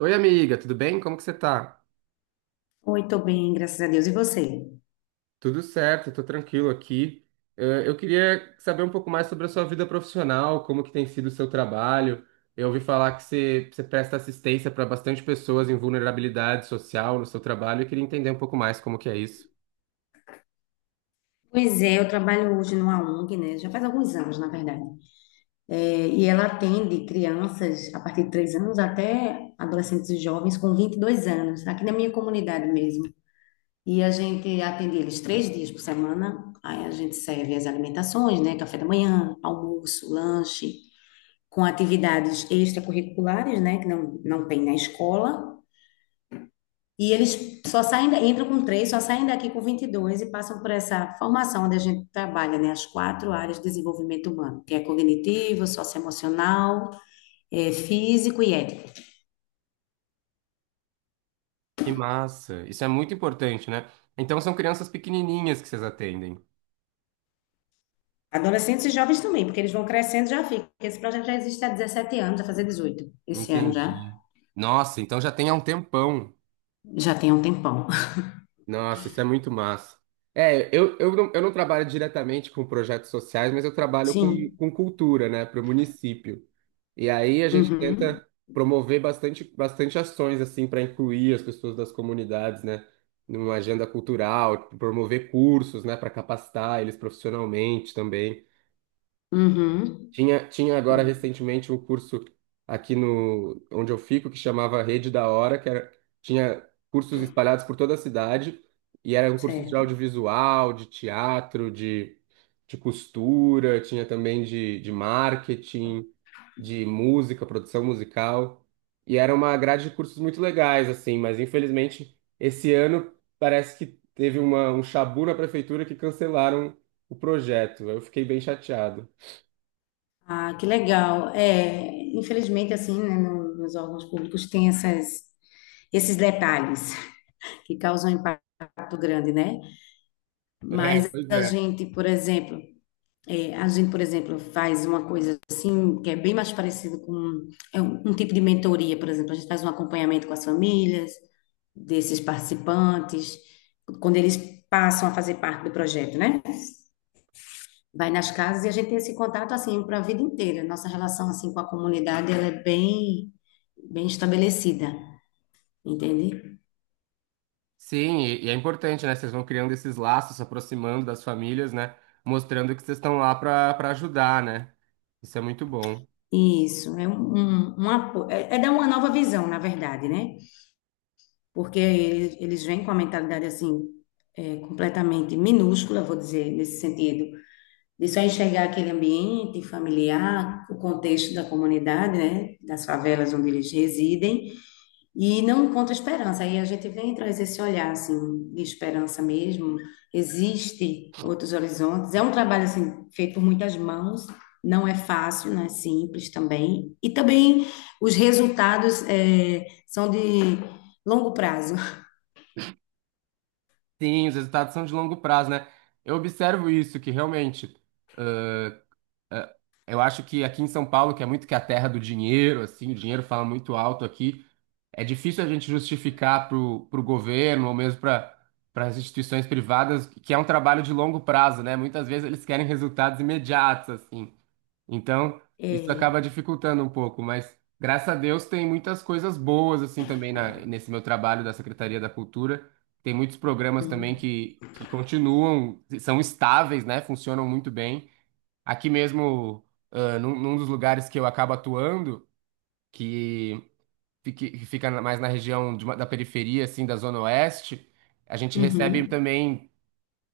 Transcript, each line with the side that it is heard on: right: Oi, amiga, tudo bem? Como que você tá?
left: Oi, tô bem, graças a Deus. E você?
right: Tudo certo, tô tranquilo aqui. Eu queria saber um pouco mais sobre a sua vida profissional, como que tem sido o seu trabalho. Eu ouvi falar que você presta assistência para bastante pessoas em vulnerabilidade social no seu trabalho. Eu queria entender um pouco mais como que é isso.
left: Pois é, eu trabalho hoje numa ONG, né? Já faz alguns anos, na verdade. É, e ela atende crianças a partir de 3 anos até adolescentes e jovens com 22 anos, aqui na minha comunidade mesmo. E a gente atende eles 3 dias por semana. Aí a gente serve as alimentações, né? Café da manhã, almoço, lanche, com atividades extracurriculares, né? Que não, não tem na escola. E eles só saem, entram com três, só saem daqui com 22 e passam por essa formação onde a gente trabalha, né? As quatro áreas de desenvolvimento humano, que é cognitivo, socioemocional, físico e ético.
right: Que massa! Isso é muito importante, né? Então são crianças pequenininhas que vocês atendem.
left: Adolescentes e jovens também, porque eles vão crescendo, já fica. Esse projeto já existe há 17 anos, vai fazer 18 esse ano já.
right: Entendi. Nossa, então já tem há um tempão.
left: Já tem um tempão.
right: Nossa, isso é muito massa. É, eu não trabalho diretamente com projetos sociais, mas eu trabalho com,
left: Sim.
right: com cultura, né, para o município. E aí a gente
left: Uhum.
right: tenta promover bastante ações, assim, para incluir as pessoas das comunidades, né, numa agenda cultural, promover cursos, né, para capacitar eles profissionalmente também.
left: Uhum.
right: Tinha agora recentemente um curso aqui no onde eu fico que chamava Rede da Hora, que era, tinha cursos espalhados por toda a cidade e eram cursos de
left: Certo.
right: audiovisual, de teatro, de costura, tinha também de marketing, de música, produção musical. E era uma grade de cursos muito legais, assim, mas infelizmente esse ano parece que teve uma, um chabu na prefeitura que cancelaram o projeto. Eu fiquei bem chateado.
left: Ah, que legal. É, infelizmente, assim, né, nos órgãos públicos tem essas, esses detalhes. Que causam um impacto grande, né?
right: É,
left: Mas
right: pois
left: a
right: é.
left: gente, por exemplo, é, a gente, por exemplo, faz uma coisa assim, que é bem mais parecido com é um tipo de mentoria, por exemplo. A gente faz um acompanhamento com as famílias desses participantes, quando eles passam a fazer parte do projeto, né? Vai nas casas e a gente tem esse contato assim para a vida inteira. Nossa relação assim com a comunidade, ela é bem bem estabelecida, entende?
right: Sim, e é importante, né? Vocês vão criando esses laços, se aproximando das famílias, né? Mostrando que vocês estão lá para para ajudar, né? Isso é muito bom.
left: Isso, é dar uma nova visão, na verdade, né? Porque eles vêm com a mentalidade assim, é, completamente minúscula, vou dizer, nesse sentido, de só enxergar aquele ambiente familiar, o contexto da comunidade, né? Das favelas onde eles residem, e não encontra esperança. Aí a gente vem e traz esse olhar assim de esperança mesmo. Existe outros horizontes. É um trabalho assim feito por muitas mãos. Não é fácil, não é simples também. E também os resultados são de longo prazo.
right: Sim, os resultados são de longo prazo, né? Eu observo isso, que realmente, ãh, ãh, eu acho que aqui em São Paulo, que é muito que a terra do dinheiro, assim, o dinheiro fala muito alto aqui, é difícil a gente justificar para o governo ou mesmo para para as instituições privadas que é um trabalho de longo prazo, né? Muitas vezes eles querem resultados imediatos, assim. Então, isso acaba
left: É.
right: dificultando um pouco, mas graças a Deus tem muitas coisas boas assim também na- nesse meu trabalho da Secretaria da Cultura. Tem muitos programas também
left: Hum.
right: que continuam, são estáveis, né? Funcionam muito bem. Aqui mesmo, ah, num dos lugares que eu acabo atuando, que, fique- que fica mais na região de uma- da periferia, assim, da Zona Oeste, a gente recebe
left: Uhum.
right: também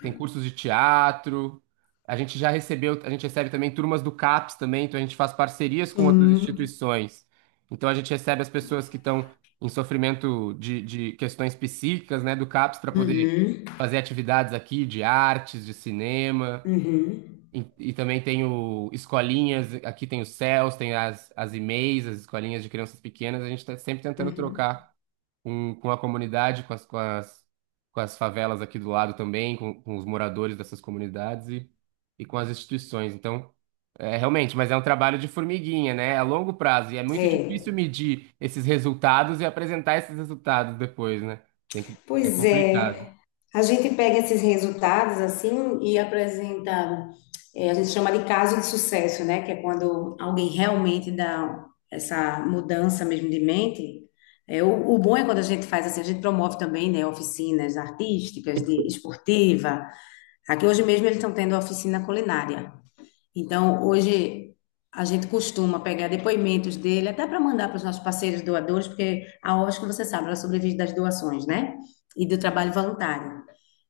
right: tem cursos de teatro. A gente já recebeu, a gente recebe também turmas do CAPS também, então a gente faz parcerias com outras
left: Sim.
right: instituições. Então a gente recebe as pessoas que estão em sofrimento de questões psíquicas, né, do CAPS para poder
left: Uhum.
right: fazer atividades aqui de artes, de cinema.
left: Uhum.
right: E também tem o escolinhas, aqui tem os céus, tem as, e-mails, as escolinhas de crianças pequenas. A gente está sempre tentando
left: Uhum.
right: trocar com a comunidade, com as, com as, com as favelas aqui do lado também, com os moradores dessas comunidades e com as instituições. Então, é, realmente, mas é um trabalho de formiguinha, né? É a longo prazo e é muito difícil
left: É.
right: medir esses resultados e apresentar esses resultados depois, né? Tem que, é
left: Pois
right: complicado.
left: é. A gente pega esses resultados assim e apresenta, a gente chama de caso de sucesso, né? Que é quando alguém realmente dá essa mudança mesmo de mente. É, o bom é quando a gente faz assim, a gente promove também, né, oficinas artísticas, de esportiva. Aqui hoje mesmo eles estão tendo oficina culinária. Então, hoje a gente costuma pegar depoimentos dele, até para mandar para os nossos parceiros doadores, porque a OSC, você sabe, ela sobrevive das doações, né? E do trabalho voluntário.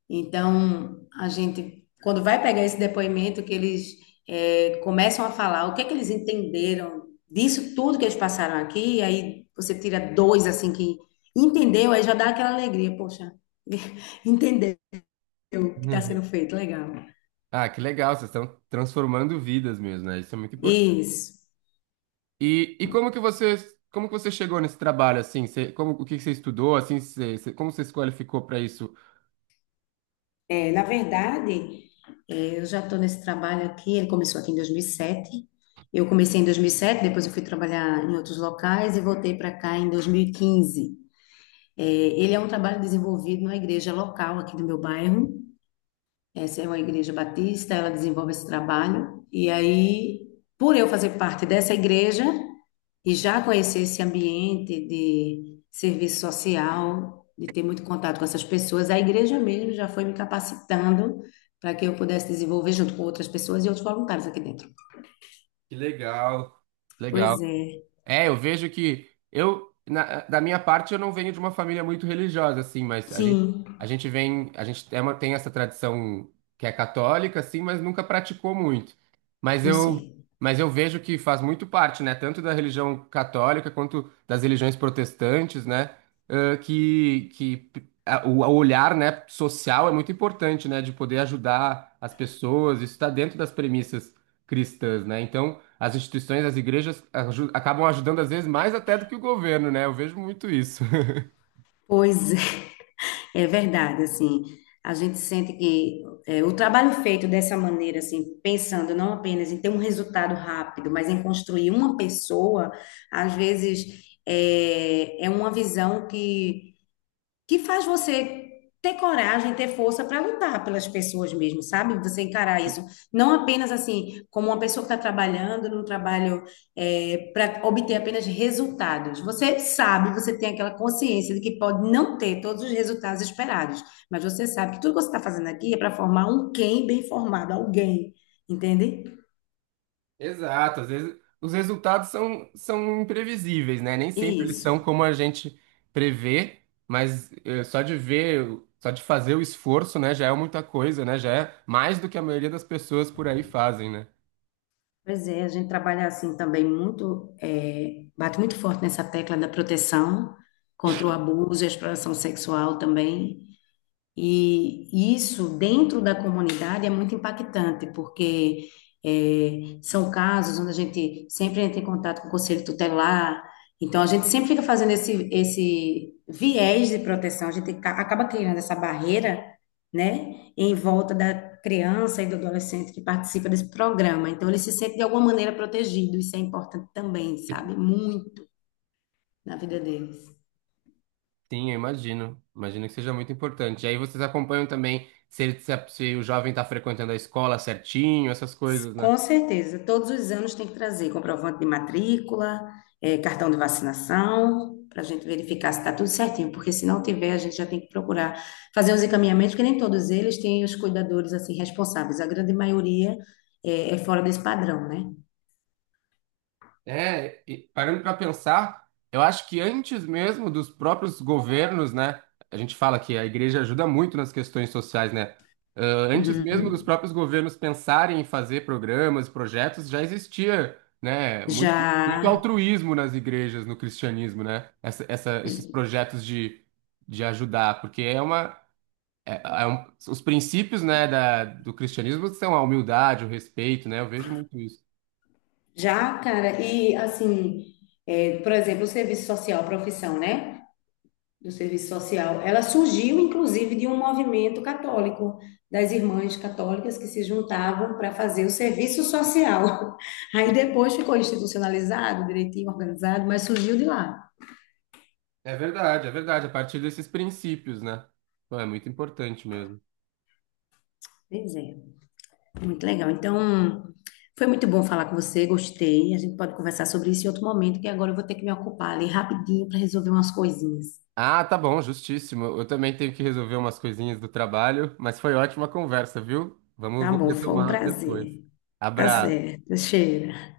left: Então, a gente, quando vai pegar esse depoimento, que eles começam a falar o que é que eles entenderam disso tudo que eles passaram aqui, e aí você tira dois, assim, que entendeu, aí já dá aquela alegria, poxa, entendeu o que está sendo feito, legal.
right: Ah, que legal, vocês estão transformando vidas mesmo, né? Isso é muito importante.
left: Isso.
right: E como que você chegou nesse trabalho, assim? Você, como, o que que você estudou, assim? Você, você- como você se qualificou para isso?
left: É, na verdade, eu já estou nesse trabalho aqui, ele começou aqui em 2007. Eu comecei em 2007, depois eu fui trabalhar em outros locais e voltei para cá em 2015. É, ele é um trabalho desenvolvido na igreja local aqui do meu bairro. Essa é uma igreja batista, ela desenvolve esse trabalho. E aí, por eu fazer parte dessa igreja, e já conhecer esse ambiente de serviço social, de ter muito contato com essas pessoas, a igreja mesmo já foi me capacitando para que eu pudesse desenvolver junto com outras pessoas e outros voluntários aqui dentro.
right: Que legal. Legal.
left: Pois é,
right: É, eu vejo que eu, na- da minha parte, eu não venho de uma família muito religiosa, assim, mas
left: sim,
right: a gente vem, a gente é uma- tem essa tradição que é católica, assim, mas nunca praticou muito. Mas
left: eu
right: eu,
left: sei.
right: mas eu vejo que faz muito parte, né, tanto da religião católica quanto das religiões protestantes, né, que a- o olhar, né, social é muito importante, né, de poder ajudar as pessoas, isso está dentro das premissas cristãs, né, então. As instituições, as igrejas aju- acabam ajudando às vezes mais até do que o governo, né? Eu vejo muito isso.
left: Pois é, é verdade, assim, a gente sente que é, o trabalho feito dessa maneira, assim, pensando não apenas em ter um resultado rápido, mas em construir uma pessoa, às vezes é, é uma visão que faz você ter coragem, ter força para lutar pelas pessoas mesmo, sabe? Você encarar isso não apenas assim como uma pessoa que está trabalhando num trabalho para obter apenas resultados. Você sabe, você tem aquela consciência de que pode não ter todos os resultados esperados, mas você sabe que tudo que você está fazendo aqui é para formar um quem bem formado, alguém, entende?
right: Exato, às vezes os resultados são, são imprevisíveis, né? Nem sempre eles
left: Isso.
right: são como a gente prevê, mas só de ver, só de fazer o esforço, né, já é muita coisa, né? Já é mais do que a maioria das pessoas por aí fazem, né?
left: Pois é, a gente trabalha assim também muito, é, bate muito forte nessa tecla da proteção contra o abuso e a exploração sexual também. E isso dentro da comunidade é muito impactante, porque é, são casos onde a gente sempre entra em contato com o conselho tutelar, então a gente sempre fica fazendo esse, esse viés de proteção, a gente acaba criando essa barreira, né, em volta da criança e do adolescente que participa desse programa. Então ele se sente de alguma maneira protegido, isso é importante também, sabe? Muito na vida deles.
right: Sim, eu imagino. Imagino que seja muito importante. E aí vocês acompanham também se, ele- se a- se o jovem está frequentando a escola certinho, essas coisas, né?
left: Com certeza, todos os anos tem que trazer comprovante de matrícula, cartão de vacinação, para a gente verificar se está tudo certinho, porque se não tiver, a gente já tem que procurar fazer os encaminhamentos, porque nem todos eles têm os cuidadores assim responsáveis, a grande maioria é, fora desse padrão, né?
right: É, e parando para pensar, eu acho que antes mesmo dos próprios governos, né? A gente fala que a igreja ajuda muito nas questões sociais, né? Ah, antes mesmo dos
left: Uhum.
right: próprios governos pensarem em fazer programas, projetos, já existia, né? Muito, muito
left: Já,
right: altruísmo nas igrejas, no cristianismo, né? Essa- esses projetos de ajudar, porque é uma. É- é um- os princípios, né, da, do cristianismo são a humildade, o respeito, né? Eu vejo muito isso.
left: já, cara, e assim, por exemplo, o serviço social, profissão, né? Do serviço social. Ela surgiu, inclusive, de um movimento católico, das irmãs católicas que se juntavam para fazer o serviço social. Aí depois ficou institucionalizado, direitinho organizado, mas surgiu de lá.
right: É verdade, é verdade. A partir desses princípios, né? Pô, é muito importante mesmo.
left: Pois é, muito legal. Então, foi muito bom falar com você, gostei. A gente pode conversar sobre isso em outro momento, que agora eu vou ter que me ocupar ali rapidinho para resolver umas coisinhas.
right: Ah, tá bom, justíssimo. Eu também tenho que resolver umas coisinhas do trabalho, mas foi ótima a conversa, viu? Vamos,
left: Tá
right: vou
left: bom, foi um
right: retomar depois.
left: prazer. Tá
right: Abraço.
left: certo, cheira.